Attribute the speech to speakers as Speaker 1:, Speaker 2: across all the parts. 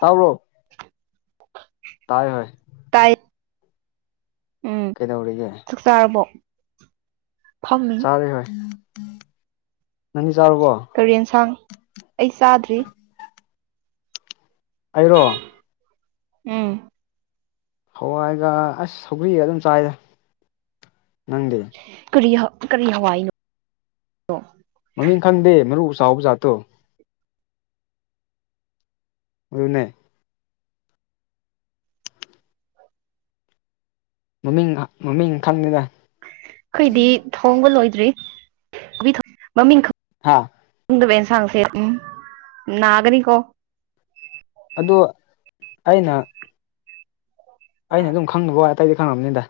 Speaker 1: ꯇꯥꯎꯔꯣ ꯇꯥꯏ ꯍ
Speaker 2: ꯇꯥꯏ ꯎꯝ
Speaker 1: ꯀꯩꯗꯧꯔꯤꯒ
Speaker 2: ꯆꯥꯛ ꯆꯥꯔꯕꯣ ꯐꯝꯃꯤ
Speaker 1: ꯆꯥꯔꯦ ꯍꯣꯏ ꯅꯪꯗꯤ ꯆꯥꯔꯕꯣ
Speaker 2: ꯀꯔꯦꯟ ꯁꯥꯡ ꯑꯩ ꯆꯥꯗ꯭ꯔꯤ
Speaker 1: ꯑꯩꯔꯣ
Speaker 2: ꯎꯝ
Speaker 1: ꯍꯋꯥꯏꯒ ꯑꯁ ꯁꯏꯑ ꯑꯗꯨꯝ ꯆꯥꯏꯗ ꯅꯪꯗꯤ
Speaker 2: ꯀꯔꯤ ꯀꯔꯤ ꯍꯋꯥꯏ
Speaker 1: ꯃꯃꯤꯡ ꯈꯪꯗꯦ ꯃꯔꯨ ꯁꯥꯎꯕꯖꯥꯠꯇꯣ ꯑꯗꯨꯅꯦ ꯃꯃꯤꯡ ꯃꯃꯤꯡ ꯈꯪꯗꯦꯅ
Speaker 2: ꯑꯩꯈꯣꯏꯗꯤ ꯊꯣꯡꯕ ꯂꯣꯏꯗ꯭ꯔꯤ ꯃꯃꯤꯡ
Speaker 1: ꯍꯥꯥ
Speaker 2: ꯗꯕꯅ ꯁꯁꯦ ꯎꯝ ꯅꯥꯒꯅꯤ ꯀꯣ
Speaker 1: ꯑꯗꯨ ꯑꯩꯅ ꯑꯩꯅ ꯑꯗꯨꯝ ꯈꯪꯗꯕ ꯋꯥ ꯑꯇꯩꯗꯤ ꯈꯪꯉꯕꯅꯤꯗ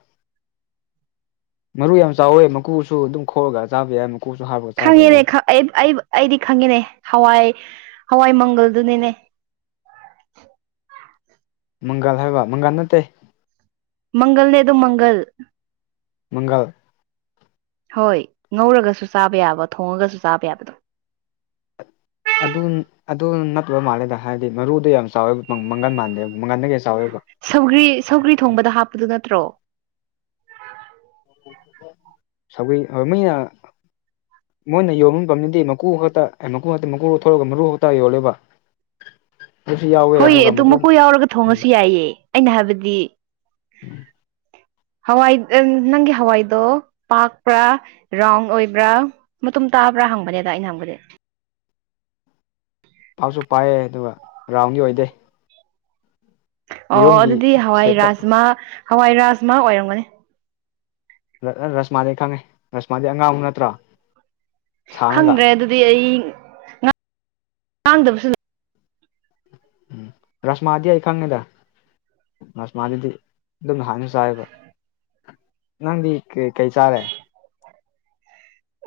Speaker 1: ꯃꯔꯨ ꯌꯥꯝ ꯆꯥꯎꯋꯦ ꯃꯀꯨꯁꯨ ꯑꯗꯨꯝ ꯈꯣꯑꯒ ꯆꯥꯕ ꯌꯥꯏ ꯃꯀꯨꯁꯨ ꯍꯥꯞꯄꯒ ꯆꯥꯕ
Speaker 2: ꯈꯪꯉꯦꯅꯦ
Speaker 1: ꯌꯥꯏ
Speaker 2: ꯑꯩꯗꯤ ꯈꯪꯉꯦꯅꯦ ꯍꯋꯥꯏ ꯍꯋꯥꯏ ꯃꯪꯒꯜꯗꯨꯅꯤꯅꯦ
Speaker 1: ꯃꯪꯒꯜ ꯍꯥꯏꯕ ꯃꯪꯒꯥꯜ ꯅꯠꯇꯦ
Speaker 2: ꯃꯪꯒꯜꯅꯦ ꯑꯗꯨ ꯃꯪꯒꯜ
Speaker 1: ꯃꯪꯒꯜ
Speaker 2: ꯍꯣꯏ ꯉꯧꯔꯒꯁꯨ ꯆꯥꯕ ꯌꯥꯕ ꯊꯣꯡꯉꯒꯁꯨ ꯆꯥꯕ ꯌꯥꯕꯗꯣ
Speaker 1: ꯑꯗꯨ ꯑꯗꯨ ꯅꯠꯇꯕ ꯃꯥꯜꯂꯦꯗ ꯍꯥꯏꯗꯤ ꯃꯔꯨꯗ ꯌꯥꯝ ꯆꯥꯎꯋꯦ ꯃꯪꯒꯟ ꯃꯥꯟꯗꯦ ꯃꯪꯒꯟꯗ ꯀꯩ
Speaker 2: ꯁꯧꯒ꯭ꯔꯤ ꯁꯧꯒ꯭ꯔꯤ ꯊꯣꯡꯕꯗ ꯍꯥꯞꯄꯗꯨ ꯅꯠꯇ꯭ꯔꯣ
Speaker 1: ꯁꯣꯏ ꯃꯅ ꯃꯣꯏꯅ ꯌꯣꯟꯕ ꯄꯝꯅꯤꯡꯗꯤ ꯃꯀꯨ ꯍꯇ ꯃꯀꯨ ꯍꯥꯛꯇ ꯃꯀꯨꯣꯊꯣꯔꯒ ꯃꯔꯨ ꯍꯞꯇꯥ ꯌꯣꯜꯂꯦꯕ [unintelligible] ꯌꯥꯎꯋꯦ
Speaker 2: ꯍꯣꯏꯌꯦ
Speaker 1: ꯑꯗꯨꯒ
Speaker 2: ꯑꯗꯨ ꯃꯀꯨ ꯌꯥꯎꯔꯒ
Speaker 1: ꯎꯝ
Speaker 2: ꯊꯣꯡꯉꯁꯨ ꯌꯥꯏꯌꯦ ꯑꯩꯅ ꯍꯥꯏꯕꯗꯤ ꯍꯋꯥꯏ ꯅꯪꯒꯤ ꯍꯋꯥꯏꯗꯣ ꯄꯥꯛꯄ꯭ꯔꯥ ꯔꯥꯎꯟ ꯑꯣꯏꯕ꯭ꯔꯥ ꯃꯇꯨꯡ ꯆꯥꯕ꯭ꯔꯥ ꯍꯪꯕꯅꯦꯗ ꯑꯩꯅ ꯍꯪꯕꯗꯤ
Speaker 1: ꯄꯥꯛꯞꯁꯨ ꯄꯥꯏꯑ ꯑꯗꯨꯒ ꯔꯥꯎꯟꯒꯤ ꯑꯣꯏꯗꯦ
Speaker 2: ꯑꯣ
Speaker 1: ꯌꯦꯔꯨꯝꯒꯤ
Speaker 2: ꯑꯗꯨꯗꯤ ꯍꯋꯥꯏ
Speaker 1: ꯁꯦꯞꯇ
Speaker 2: ꯔꯥꯖꯃ ꯍꯋꯥꯏ ꯔꯥꯖꯃ ꯑꯣꯏꯔꯝꯒꯅꯤ
Speaker 1: ꯔꯁꯃꯥꯗꯤꯩ ꯈꯪꯉꯦ ꯔꯁꯃꯥꯗꯤ ꯑꯉꯥꯡꯃꯨꯛ ꯅꯠꯇ꯭ꯔꯥ ꯁꯥꯡꯉꯒ
Speaker 2: ꯈꯪꯗ꯭ꯔꯦ ꯑꯗꯨꯗꯤ ꯑꯩ ꯉꯥꯡꯗꯕꯁꯨ
Speaker 1: ꯎꯝ ꯔꯁꯃꯥꯗꯤ ꯍꯥꯏ ꯑꯩ ꯈꯪꯉꯦꯗ ꯅꯁꯃꯥꯗꯤ ꯑꯗꯨꯝ ꯍꯥꯟꯅ ꯆꯥꯏꯕ ꯅꯗꯤ ꯀ ꯀꯩ ꯆꯥꯔꯦ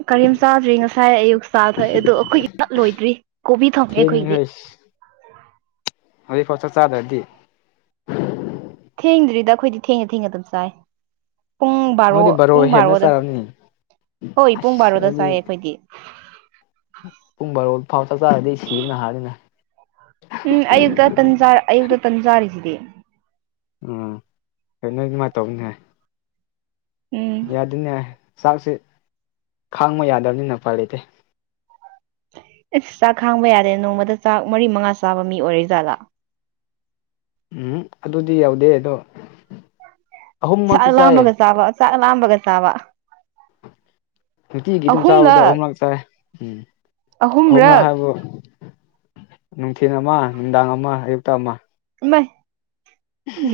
Speaker 2: ꯀꯔꯤꯝ ꯆꯥꯗ꯭ꯔꯤ ꯉꯁꯥꯏ ꯑꯌꯨꯛ ꯆꯥꯊꯑꯦ ꯑꯗꯣ ꯑꯩꯈꯣꯏꯒꯤ ꯆꯞ ꯂꯣꯏꯗ꯭ꯔꯤ ꯀꯣꯕꯤ ꯊꯪꯉꯦ ꯑꯩꯈꯣꯏꯒꯤꯗꯤ
Speaker 1: ꯎ ꯍꯧꯖꯤꯛꯐꯥꯎ ꯆꯥꯛ ꯆꯥꯗ꯭ꯔꯗꯤ
Speaker 2: ꯊꯦꯡꯗ꯭ꯔꯤꯗ ꯑꯩꯈꯣꯏꯗꯤ ꯊꯦꯡꯉ ꯊꯦꯡꯉ ꯑꯗꯨꯝ ꯆꯥꯏ ꯄꯨꯡ ꯕꯥꯔꯣ
Speaker 1: ꯅꯣꯏꯗꯤ
Speaker 2: ꯄꯨꯡ
Speaker 1: ꯍꯦꯟꯅ
Speaker 2: ꯕꯥꯔꯣꯗ
Speaker 1: ꯆꯥꯔꯝꯅꯤ
Speaker 2: ꯍꯣꯏ ꯄꯨꯡ
Speaker 1: ꯑꯁ
Speaker 2: ꯕꯥꯔꯣꯗ
Speaker 1: ꯑꯩꯗꯤ
Speaker 2: ꯆꯥꯏ ꯑꯩꯈꯣꯏꯗꯤ
Speaker 1: ꯐꯥꯎꯇ ꯊꯔꯗꯤ ꯁꯤꯅ ꯍꯥꯔꯅꯦ
Speaker 2: ꯎꯝ ꯑꯌꯨꯛꯇꯟꯖ ꯑꯌꯨꯛꯇ ꯇꯟꯖꯥꯔꯤꯁꯤꯗꯤ
Speaker 1: ꯎꯝ ꯍꯣꯏ ꯅꯣꯏ ꯑꯗꯨꯃꯥꯏꯅ ꯇꯧꯅꯦ
Speaker 2: ꯎꯝ
Speaker 1: ꯌꯥꯗꯅꯦ ꯆꯥꯛꯁꯦ ꯈꯥꯡꯕ ꯌꯥꯗꯕꯅꯤꯅ ꯐ ꯂꯩꯇꯦ
Speaker 2: ꯑꯩꯁ ꯆꯥꯛ ꯈꯥꯡꯕ ꯌꯥꯗꯦ ꯅꯣꯡꯃꯗ ꯆꯥꯛ ꯃꯔꯤ ꯃꯉꯥ ꯆꯥꯕ ꯃꯤ ꯑꯣꯏꯔꯦ ꯖꯥꯠꯂꯥ
Speaker 1: ꯎꯝ ꯑꯗꯨꯗꯤ ꯌꯥꯎꯗꯦ ꯑꯗꯣ
Speaker 2: ꯆ
Speaker 1: ꯑꯍꯨꯝꯃꯛꯇꯤ ꯆꯥꯏꯌꯦ
Speaker 2: ꯂꯥꯝꯕꯒ ꯆꯥꯕ ꯆ ꯂꯥꯝꯕꯒ ꯆꯕ
Speaker 1: ꯅꯨꯡꯇꯤꯒꯤ ꯑꯗꯨꯝ ꯆꯥꯕꯗꯣ ꯑꯍꯨꯝꯂꯛ ꯆꯥꯏꯦ ꯎꯝ ꯑꯍꯨꯝ꯭ꯔꯥ
Speaker 2: ꯑꯍꯨꯝꯔꯛ
Speaker 1: ꯍꯥꯏꯕꯨ ꯅꯨꯡꯊꯤꯜ ꯑꯃ ꯅꯨꯡꯗꯥꯡ ꯑꯃ ꯑꯌꯨꯛꯇ ꯑꯃ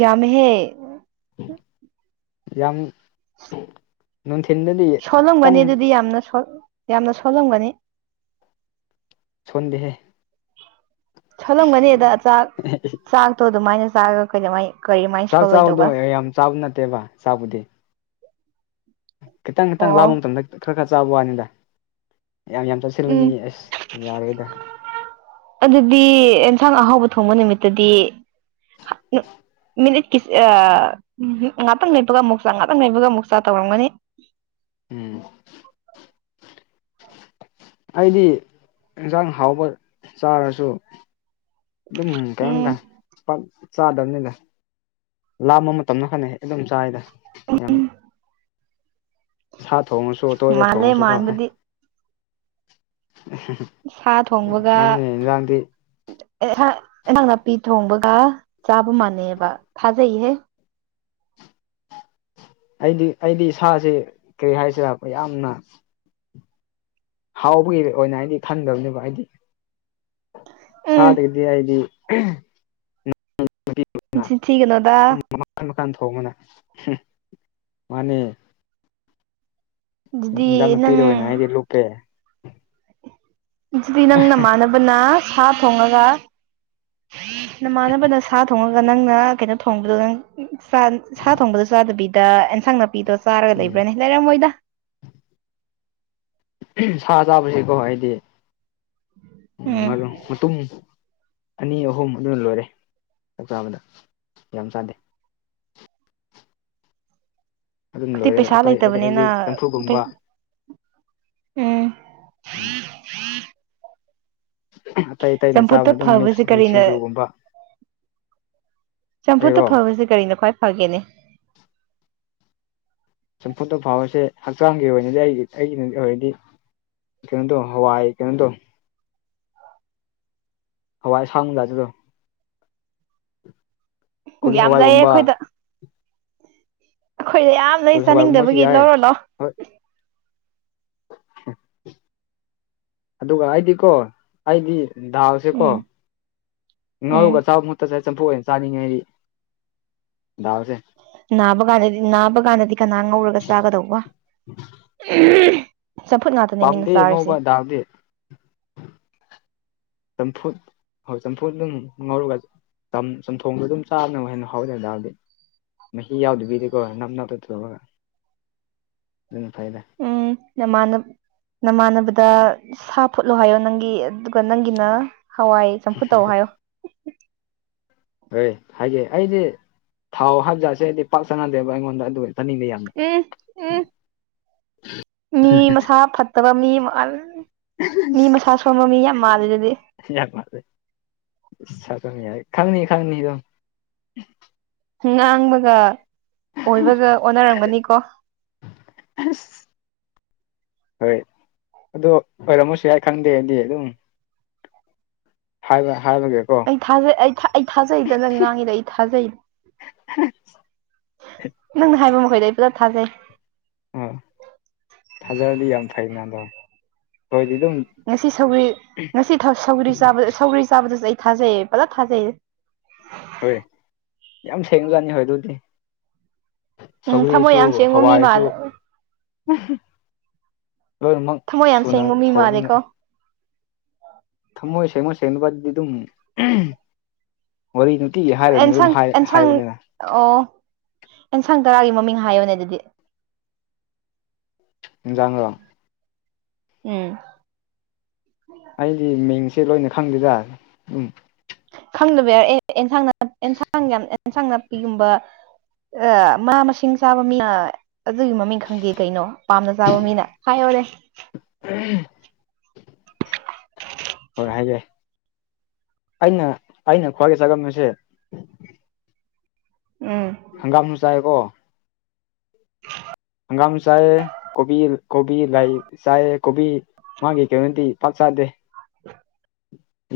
Speaker 2: ꯌꯥꯃꯦꯍꯦ
Speaker 1: ꯌꯥꯝ ꯅꯨꯡꯊꯤꯟꯗꯗꯤ
Speaker 2: ꯁꯣꯜꯂꯝꯒꯅꯤ
Speaker 1: ꯈꯤꯇꯪ
Speaker 2: ꯑꯗꯨꯗꯤ ꯌꯥꯝꯅ ꯌꯥꯝꯅ ꯁꯣꯜꯂꯝꯒꯅꯤ
Speaker 1: ꯀꯗꯦ ꯍꯥꯏꯦ
Speaker 2: ꯊꯣꯂꯝꯒꯅꯤ ꯑꯗ ꯆꯥꯛ ꯆꯥꯛꯇꯣ ꯑꯗꯨꯃꯥꯏꯅ ꯆꯥꯛꯒ ꯀꯩꯅꯃꯥꯏ
Speaker 1: ꯆ ꯆꯥꯕꯗꯣ ꯌꯥꯝ ꯆꯥꯕ ꯅꯠꯇꯦꯚ ꯆꯥꯕꯗꯤ ꯈꯤꯇꯪ ꯈꯤꯇꯪ
Speaker 2: ꯑꯣ
Speaker 1: ꯂꯥꯕ ꯃꯇꯝꯗ ꯈꯔ ꯈꯔ ꯆꯥꯕ ꯋꯥꯅꯤꯗ ꯌꯥꯝ ꯌꯥꯝ ꯆꯠꯁꯤꯜꯂꯔꯕꯅꯤ
Speaker 2: ꯎꯝ
Speaker 1: ꯑꯁ ꯌꯥꯔꯒꯦꯗ
Speaker 2: ꯑꯗꯨꯗꯤ ꯑꯦꯟꯁꯥꯡ ꯑꯍꯥꯎꯕ ꯊꯣꯡꯕ ꯅꯨꯃꯤꯠꯇꯗꯤ ꯃꯤꯅꯤꯠꯀꯤ ꯉꯥꯛꯇꯪ ꯂꯩꯕꯒ ꯑꯃꯨꯛ ꯆ ꯉꯥꯛꯇꯪ ꯂꯩꯕꯒ ꯑꯃꯨꯛ ꯆꯥ ꯇꯧꯔꯝꯒꯅꯤ
Speaker 1: ꯎꯝ ꯑꯩꯗꯤ ꯏꯟꯁꯥꯡ ꯍꯥꯎꯕ ꯆꯥꯔꯁꯨ ꯑꯗꯨ
Speaker 2: ꯎꯝ
Speaker 1: ꯀꯗ ꯆꯥꯗꯕꯅꯤꯗ ꯂꯥꯝꯕ ꯃꯇꯝꯅ ꯐꯅꯩ ꯍꯦꯛ ꯑꯗꯨꯝ ꯆꯥꯏꯗ ꯑꯌꯥꯝꯕ ꯁꯥ ꯊꯣꯡꯉꯁꯨ ꯑꯇꯣꯏꯗ
Speaker 2: ꯃꯥꯜꯂꯦ
Speaker 1: ꯊꯣꯡꯉꯁꯨ ꯀꯧꯥꯏ
Speaker 2: ꯃꯥꯟꯕꯗꯤ ꯁꯥ ꯊꯣꯡꯕꯒ
Speaker 1: ꯃꯥꯅꯦ ꯏꯟꯖꯥꯡꯗꯤ
Speaker 2: ꯅꯟꯁꯥꯡ ꯅꯥꯄꯤ ꯊꯣꯡꯕꯒ ꯆꯥꯕ ꯃꯥꯟꯅꯩꯕ ꯊꯥꯖꯩꯍꯦ
Speaker 1: ꯑꯩꯗꯤ ꯑꯩꯗꯤ ꯏꯁꯁꯤ ꯀꯔꯤ ꯍꯥꯏꯁꯤꯔ ꯌꯥꯝꯅ ꯍꯥꯎꯕꯒꯤ ꯑꯣꯏꯅ ꯑꯩꯗꯤ ꯈꯟꯗꯕꯅꯦꯕ ꯑꯩꯗꯤ
Speaker 2: ꯎꯝ
Speaker 1: ꯁꯥꯥ ꯇꯗꯤꯗꯤ
Speaker 2: ꯅꯆꯤꯟ ꯊꯤꯒꯅꯣꯗ
Speaker 1: ꯃꯥꯟ ꯃꯀꯥꯟ ꯊꯣꯡꯕꯅ ꯃꯅꯦ ꯏꯟꯖꯥ
Speaker 2: ꯑꯗꯨꯗꯤ ꯅꯪ
Speaker 1: ꯅꯨꯄꯤꯗ ꯑꯣꯏꯅ ꯑꯩꯗꯤ ꯂꯨꯞꯄꯦ
Speaker 2: ꯑꯗꯨꯗꯤ ꯅꯪ ꯅꯃꯥꯟꯅꯕꯅ ꯁꯥ ꯊꯣꯡꯉꯒ ꯅꯃꯥꯟꯅꯕꯅ ꯁꯥ ꯊꯣꯡꯉꯒ ꯅꯪꯅ ꯀꯩꯅꯣ ꯊꯣꯡꯕꯗꯣ ꯅꯪ ꯁꯥ ꯊꯣꯡꯕꯗꯁꯨ ꯆꯥꯗꯕꯤꯗ ꯑꯦꯟꯁꯥꯡꯅ ꯅꯨꯄꯤꯗꯣ ꯆꯥꯔꯒ
Speaker 1: ꯎꯝ
Speaker 2: ꯂꯩꯕ꯭ꯔꯅꯤ ꯂꯩꯔꯝꯃꯣꯏꯗ
Speaker 1: ꯁꯥ ꯆꯥꯕꯁꯤꯀꯣ ꯍꯥꯏꯗꯤ ꯎꯝ ꯃꯇꯨꯡ ꯑꯅꯤ ꯑꯍꯨꯝ ꯑꯗꯨꯅ ꯂꯣꯏꯔꯦ ꯆꯥꯛ ꯆꯥꯕꯗ ꯌꯥꯝ ꯆꯥꯗꯦ ꯑꯗꯨꯝ
Speaker 2: ꯑꯩꯈꯣꯏꯗꯤ
Speaker 1: ꯂꯣꯏꯔꯦ
Speaker 2: ꯄꯩꯁꯥ
Speaker 1: ꯑꯇꯩ
Speaker 2: ꯂꯩꯇꯕꯅꯤꯅ
Speaker 1: ꯑꯇꯩꯖꯤꯛ ꯆꯝꯐꯨꯒꯨꯝꯕ
Speaker 2: ꯎꯝ
Speaker 1: ꯎꯝ ꯑꯇꯩ ꯑꯇꯩꯅ
Speaker 2: ꯆꯝꯐꯨꯠꯇ
Speaker 1: ꯆꯥꯕꯅ ꯑꯗꯨꯝ
Speaker 2: ꯐꯕꯁꯦ
Speaker 1: ꯃꯤꯛꯁ
Speaker 2: ꯀꯔꯤꯅ
Speaker 1: ꯁꯤꯡꯖꯨꯒꯨꯝꯕ
Speaker 2: ꯆꯝꯐꯨꯠꯇ
Speaker 1: ꯑꯩꯔꯣ
Speaker 2: ꯐꯕꯁꯦ ꯀꯔꯤꯅꯣ ꯈ꯭ꯋꯥꯏ ꯐꯒꯦꯅꯦ
Speaker 1: ꯆꯝꯐꯨꯠꯇ ꯐꯥꯎꯕꯁꯦ ꯍꯛꯆꯥꯡꯒꯤ ꯑꯣꯏꯅꯗꯤ ꯑꯩꯒꯤ ꯑꯩꯒꯤ ꯑꯣꯏꯔꯗꯤ ꯀꯩꯅꯣ ꯗꯣ ꯍꯋꯥꯏ ꯀꯩꯅꯣꯗꯣ ꯍꯋꯥꯏ ꯁꯥꯡ ꯂ ꯑꯗꯨꯦꯗ ꯀꯣꯂꯤ
Speaker 2: ꯌꯥꯝ ꯂꯩꯌꯦ
Speaker 1: ꯍꯋꯥꯏꯒꯨꯝꯕ
Speaker 2: ꯑꯩꯈꯣꯏꯗ ꯑꯩꯈꯣꯏꯗ ꯑꯌꯥꯝ ꯂꯩ
Speaker 1: ꯀꯣꯂꯤ ꯍꯋꯥꯏꯒꯨꯝꯕꯁꯨ
Speaker 2: ꯆꯥꯅꯤꯡꯗꯕꯒꯤ
Speaker 1: ꯌꯥꯏ
Speaker 2: ꯂꯧꯔꯣ
Speaker 1: ꯍꯣꯏ
Speaker 2: ꯂꯥꯛꯑꯣ
Speaker 1: [unintelligible] ꯑꯗꯨꯒ ꯑꯩꯗꯤꯀꯣ ꯑꯩꯗꯤ ꯗꯥꯜ ꯁꯦ ꯀꯣ
Speaker 2: ꯎꯝ ꯎꯝ
Speaker 1: ꯅꯔꯨꯒ ꯆꯕ ꯃꯣ ꯇ ꯆ ꯆꯝꯐꯨ ꯑꯣꯏꯅ ꯆꯥꯅꯤꯡꯉꯩꯗꯤ
Speaker 2: ꯅꯥꯕꯥ ꯀꯥꯟꯗꯗꯤ ꯅꯥꯕꯥ ꯀꯥꯟꯗꯗꯤ ꯀꯅꯥ ꯉꯧꯔꯒ ꯆꯥꯒꯗꯧꯕ ꯆꯝꯐꯨꯠ ꯉꯥꯛꯇꯅꯦ ꯃꯤꯅ
Speaker 1: ꯄꯥꯝꯗꯦ
Speaker 2: ꯆꯥꯔꯤꯁꯦ
Speaker 1: ꯉꯧꯕ ꯗꯥꯜꯗꯤ ꯇꯝꯐ ꯍꯣꯏ ꯆꯝꯐꯨꯠ ꯑꯗꯨꯝ ꯉꯧꯔꯒ ꯆꯝꯊꯣꯡꯗꯣ ꯑꯗꯨꯝ ꯆꯥꯕꯅ ꯍꯦꯟꯅ ꯍꯥꯎꯗ ꯗꯥꯜ ꯗꯤ ꯃꯍꯤ ꯌꯥꯎꯗꯕꯤꯗꯤꯀꯣ ꯅꯞꯅꯞꯗꯊꯔꯒ
Speaker 2: ꯎꯝ ꯌꯥꯝ ꯃꯅꯥꯕ ꯅꯃꯥꯟꯅꯕꯗ ꯁꯥ ꯐꯨꯠꯂꯣ ꯍꯥꯏꯌꯣ ꯅꯪꯒꯤ ꯑꯗꯨꯒ ꯅꯪꯒꯤꯅ ꯍꯋꯥꯏ ꯆꯝꯐꯨ ꯇꯧ ꯍꯥꯏꯌꯣ
Speaker 1: ꯍꯣꯏ ꯍꯥꯏꯒꯦ ꯑꯩꯗꯤ ꯊꯥꯎ ꯍꯞꯖꯥꯠꯁꯦ ꯑꯩꯗꯤ ꯄꯥꯛ ꯆꯅꯗꯦꯕ ꯑꯩꯉꯣꯟꯗ ꯑꯗꯨ ꯇꯅꯤꯡꯉ ꯌꯥꯝꯅ
Speaker 2: ꯎꯝ ꯎꯝ ꯃꯤ ꯃꯁꯥ ꯐꯠꯇꯕ ꯃꯤ ꯑꯃ ꯃꯤ ꯃꯁꯖ ꯐꯝꯕ ꯃꯤ ꯌꯥꯝ ꯃꯥꯗ ꯑꯗꯨꯗꯤ
Speaker 1: ꯅꯤ ꯌꯥ ꯈꯪꯅꯤ ꯈꯪꯅꯤꯗ
Speaker 2: ꯉꯥꯡꯕꯒ ꯑꯣꯏꯕꯒ ꯑꯣꯅꯔꯝꯒꯅꯤꯀꯣ
Speaker 1: ꯑꯁ ꯍꯣꯏ ꯑꯣ ꯑꯣꯏꯔꯝꯃꯁꯨ ꯌꯥ ꯈꯪꯗꯦꯗꯤ ꯑꯗꯨꯝ ꯐꯕ
Speaker 2: ꯑꯩ ꯊꯥꯖꯩ ꯑꯩ ꯑꯩ ꯊꯥꯖꯩꯗ ꯅꯪ ꯉꯥꯡꯉꯤꯗ ꯑꯩ ꯊꯥꯖꯩꯗ
Speaker 1: ꯑ
Speaker 2: ꯅꯪꯅ ꯍꯥꯏꯕ ꯃꯈꯣꯏꯗ ꯑꯩ ꯄꯨꯂꯞ ꯊꯥꯖꯩ
Speaker 1: ꯎꯝ ꯊꯥꯖꯔꯗꯤ ꯌꯥꯝ ꯐꯩ ꯅ ꯗꯣ ꯍꯣꯏꯗꯤ ꯑꯗꯨꯝ
Speaker 2: ꯉꯁꯤ ꯁꯧꯔꯤ ꯉꯁꯤ ꯁꯧꯒꯔꯤ ꯁꯧꯒꯔꯤ ꯆꯥꯕꯗꯁꯨ ꯑꯩ ꯊꯖꯩ ꯄꯖ ꯊꯥꯖꯩ
Speaker 1: ꯍꯣꯏ ꯌꯥꯝ ꯊꯦꯡꯅꯖꯥꯠꯅꯤ ꯍꯣꯏ ꯑꯗꯨꯗꯤ
Speaker 2: ꯎꯝ ꯊꯃꯣꯏ
Speaker 1: ꯁꯧꯒꯔꯤꯁꯨ
Speaker 2: ꯌꯥꯝ ꯁꯦꯡꯕ ꯃꯤ
Speaker 1: ꯍꯋꯥꯏꯁꯨ
Speaker 2: ꯃꯥꯜꯂꯦ
Speaker 1: ꯂꯣꯏꯅꯃꯛ
Speaker 2: ꯊꯃꯣꯏ ꯌꯥꯝ
Speaker 1: ꯁꯨꯅ
Speaker 2: ꯁꯦꯡꯕ ꯃꯤ
Speaker 1: ꯊꯧꯕꯅꯤꯅ
Speaker 2: ꯃꯥꯜꯂꯦꯀꯣ
Speaker 1: ꯊꯃꯣꯏ ꯁꯦꯃꯣꯏ ꯁꯩꯅꯕꯕꯤꯗꯨ ꯋꯥꯔꯤ ꯅꯨꯡꯇꯤꯒꯤ ꯍꯥꯏꯔꯅꯤ ꯑꯗꯨꯝ
Speaker 2: ꯑꯦꯟꯁꯥꯡ ꯑꯦꯟꯁꯥꯡ
Speaker 1: ꯍꯥꯏꯕꯅꯤꯅ
Speaker 2: ꯑꯣ ꯑꯦꯟꯁꯥꯡ ꯇꯔꯥꯒꯤ ꯃꯃꯤꯡ ꯍꯥꯏꯌꯣꯅꯦ ꯑꯗꯨꯗꯤ
Speaker 1: ꯖꯥꯡꯉꯣ
Speaker 2: ꯎꯝ
Speaker 1: ꯑꯩꯗꯤ ꯃꯤꯡꯁꯦ ꯂꯣꯏꯅ ꯈꯪꯗꯦꯗ ꯎꯝ
Speaker 2: ꯈꯪꯗꯕ ꯌꯥꯔꯦ ꯑꯦꯟꯁꯥꯡ ꯑꯦꯟꯁꯥꯡ ꯌꯥꯝ ꯑꯦꯟꯁꯥꯡ ꯅꯥꯄꯤꯒꯨꯝꯕ ꯑ ꯃꯥ ꯃꯁꯤꯡ ꯆꯥꯕ ꯃꯤꯅ ꯑꯗꯨꯒꯤ ꯃꯃꯤꯡ ꯈꯪꯗꯦ ꯀꯩꯅꯣ ꯄꯥꯝꯅ ꯆꯥꯕ ꯃꯤꯅ ꯍꯥꯏꯌꯣꯔꯦ
Speaker 1: ꯎꯝ ꯍꯣꯏ ꯍꯥꯏꯒꯦ ꯑꯩꯅ ꯑꯩꯅ ꯈ꯭ꯋꯥꯏꯒꯤ ꯆꯥꯉꯝꯃꯤꯁꯦ
Speaker 2: ꯎꯝ
Speaker 1: ꯍꯪꯒꯥꯝꯁꯨ ꯆꯥꯦꯀꯣ ꯍꯪꯒꯥꯝ ꯆꯥꯏ ꯀꯣꯕꯤ ꯀꯣꯕꯤ ꯂꯥꯏ ꯆꯥꯏ ꯀꯣꯕꯤ ꯃꯥꯒꯤ ꯀꯩꯅꯣꯗꯤ ꯄꯥꯛꯁꯗꯦ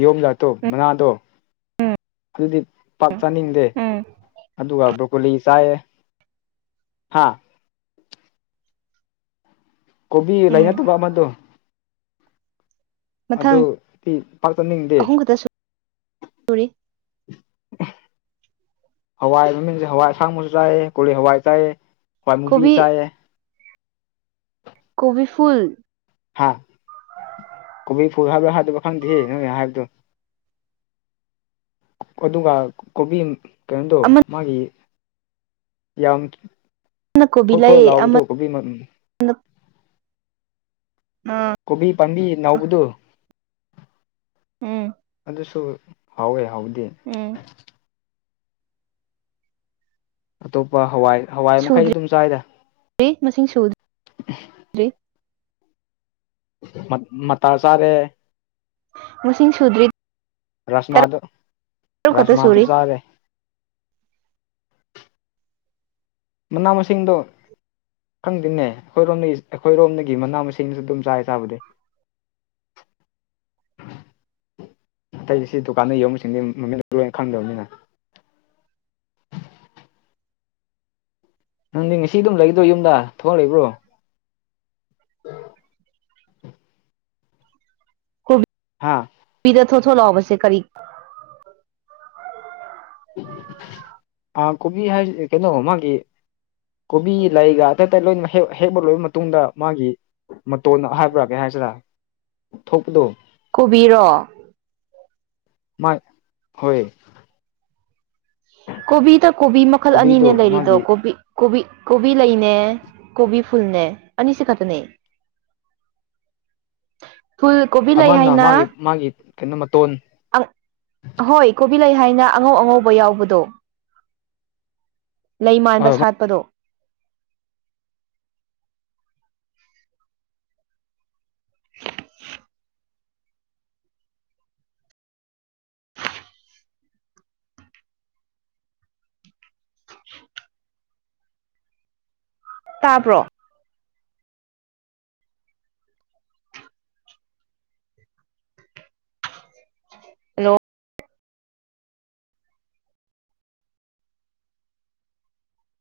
Speaker 1: ꯌꯣꯝꯗꯥꯛꯇꯣ ꯃꯅꯥꯗꯣ
Speaker 2: ꯎꯝ
Speaker 1: ꯑꯗꯨꯗꯤ ꯄꯥꯛ ꯆꯥꯅꯤꯡꯗꯦ
Speaker 2: ꯎꯝ
Speaker 1: ꯑꯗꯨꯒ ꯕ꯭ꯔꯣꯀꯣꯂꯤ ꯆꯥꯏꯌꯦ ꯍꯥꯥ ꯀꯣꯕꯤ
Speaker 2: ꯎꯝ
Speaker 1: ꯂꯩꯅꯗꯕ ꯑꯃꯗꯣ
Speaker 2: ꯃꯊꯪ
Speaker 1: ꯑꯗꯨꯗꯤ ꯄꯥꯛ ꯆꯅꯤꯡꯗꯦ
Speaker 2: ꯁꯣꯔꯤ
Speaker 1: ꯍꯋꯥꯏ ꯃꯃꯤꯡꯁꯦ ꯍꯋꯥꯏ ꯑꯁꯥꯡꯕꯁꯨ ꯆꯥꯏ ꯀꯣ ꯍꯋꯥꯏ ꯆꯥꯏ ꯍꯣꯏ ꯃꯨꯕꯤ
Speaker 2: ꯀꯣꯕꯤ
Speaker 1: ꯆꯥꯏꯌꯦ
Speaker 2: ꯀꯣꯕꯤ ꯐꯨꯜ
Speaker 1: ꯍꯥ ꯀꯣꯕꯤ ꯐꯨꯜ ꯍꯥꯏꯕ꯭ꯔꯥ ꯍꯥꯏꯗꯕ ꯈꯪꯗꯦꯍꯦ ꯅꯣꯏꯅ ꯍꯥꯏꯕꯗꯣ ꯑꯗꯨꯒ ꯀꯣꯕꯤ ꯀꯩꯅꯣꯗꯣ
Speaker 2: ꯑꯃꯅ
Speaker 1: ꯃꯥꯒꯤ ꯌꯥꯝ
Speaker 2: ꯀꯣꯕꯤ
Speaker 1: ꯊꯣꯠ ꯊꯣꯠ
Speaker 2: ꯂꯩ
Speaker 1: ꯂꯥꯎꯕꯗꯣ
Speaker 2: ꯑꯃꯅ
Speaker 1: ꯀꯣꯕꯤ ꯀꯣꯕꯤ ꯄꯥꯝꯕꯤ ꯅꯥꯎꯕꯗꯨ
Speaker 2: ꯎꯝ
Speaker 1: ꯑꯗꯨꯁꯨ ꯍꯥꯎꯋꯦ ꯍꯥꯎꯗꯤ
Speaker 2: ꯎꯝ
Speaker 1: ꯑꯇꯣꯞꯄ ꯍꯋꯥꯏ ꯍꯋꯥꯏ ꯃꯈꯩꯗꯤ
Speaker 2: ꯁꯨꯗ꯭ꯔꯤ
Speaker 1: ꯑꯗꯨꯝ ꯆꯥꯏꯗ
Speaker 2: ꯃꯁꯤꯡ ꯁꯨꯗ꯭ꯔꯤ
Speaker 1: ꯃꯇꯥꯁꯥꯔꯦ
Speaker 2: ꯃꯁꯤꯡ ꯁꯨꯗ꯭ꯔꯤ
Speaker 1: ꯔꯁꯃꯗꯨ
Speaker 2: ꯇꯔꯨꯛ ꯈꯛꯇ
Speaker 1: ꯔꯁꯃꯗꯨ
Speaker 2: ꯁꯨꯔꯤ
Speaker 1: ꯆꯔꯦ ꯃꯅꯥ ꯃꯁꯤꯡꯗꯣ ꯈꯪꯗꯦꯅꯦ ꯑꯩꯈꯣꯏꯔꯣꯝ ꯑꯩꯈꯣꯏꯔꯣꯝꯗꯒꯤ ꯃꯅꯥ ꯃꯁꯤꯡꯁꯨ ꯑꯗꯨꯝ ꯆꯥꯏ ꯆꯥꯕꯗꯤ [unintelligible] ꯑꯇꯩꯗꯤ ꯁꯤ ꯗꯨꯀꯥꯟꯗ ꯌꯧꯕꯁꯤꯡꯗꯤ ꯃꯃꯤꯠ ꯑꯗꯨꯣꯏꯅ ꯈꯪꯗꯕꯅꯤꯅ [unintelligible] ꯅꯪꯗꯤ ꯉꯁꯤ ꯑꯗꯨꯝ ꯂꯩꯒꯗ꯭ꯔꯣ ꯌꯨꯝꯗ ꯊꯣꯛꯍꯛꯏꯕ꯭ꯔꯣ [unintelligible] ꯍꯥꯥ
Speaker 2: ꯊꯣꯠ ꯊꯣꯠ ꯂꯥꯎꯕꯁꯦ ꯀꯔꯤ
Speaker 1: ꯀꯣꯕꯤ ꯍꯥꯏ ꯀꯩꯅꯣ ꯃꯥꯒꯤ ꯀꯣꯕꯤ ꯂꯩꯒ ꯑꯇꯩ ꯑꯇꯩ ꯂꯣꯏꯅꯃꯛꯦꯛ ꯍꯦꯛꯄ ꯂꯣꯏꯕ ꯃꯇꯨꯡꯗ ꯃꯥꯒꯤ ꯃꯇꯣꯟ ꯍꯥꯏꯕ꯭ꯔꯥ ꯀꯩ ꯍꯥꯏ ꯔ ꯊꯣꯛꯄꯗꯣ
Speaker 2: ꯀꯣꯕꯤꯔꯣ
Speaker 1: ꯃꯥ ꯍꯣꯏ
Speaker 2: ꯀꯣꯕꯤꯗ ꯀꯣꯕꯤ ꯃꯈꯜ ꯑꯅꯤꯅꯦ
Speaker 1: ꯀꯣꯕꯤꯗꯣ
Speaker 2: ꯂꯩꯔꯤꯗꯣ
Speaker 1: ꯃꯥꯒꯤ
Speaker 2: ꯀꯣꯕꯤ ꯀꯣꯕꯤ ꯀꯣꯕꯤ ꯂꯩꯅꯦ ꯀꯣꯕꯤ ꯐꯨꯜꯅꯦ ꯑꯅꯤꯁ ꯈꯛꯇꯅꯦ
Speaker 1: [unintelligible]
Speaker 2: ꯐꯨꯜ ꯀꯣꯕꯤ ꯂꯩ
Speaker 1: ꯑꯃꯅ
Speaker 2: ꯍꯥꯏꯅ
Speaker 1: ꯃꯥꯒꯤ ꯃꯥꯒꯤ ꯀꯩꯅꯣ ꯃꯇꯣꯟ
Speaker 2: ꯍꯣꯏ ꯀꯣꯕꯤ ꯂꯩ ꯍꯥꯏꯅ ꯑꯉꯧ ꯑꯉꯧꯕ ꯌꯥꯎꯕꯗꯣ ꯂꯩ ꯃꯥꯟꯕ ꯁꯥꯠꯄꯗꯣ ꯇꯥꯕ꯭ꯔꯣ ꯍꯜꯂꯣ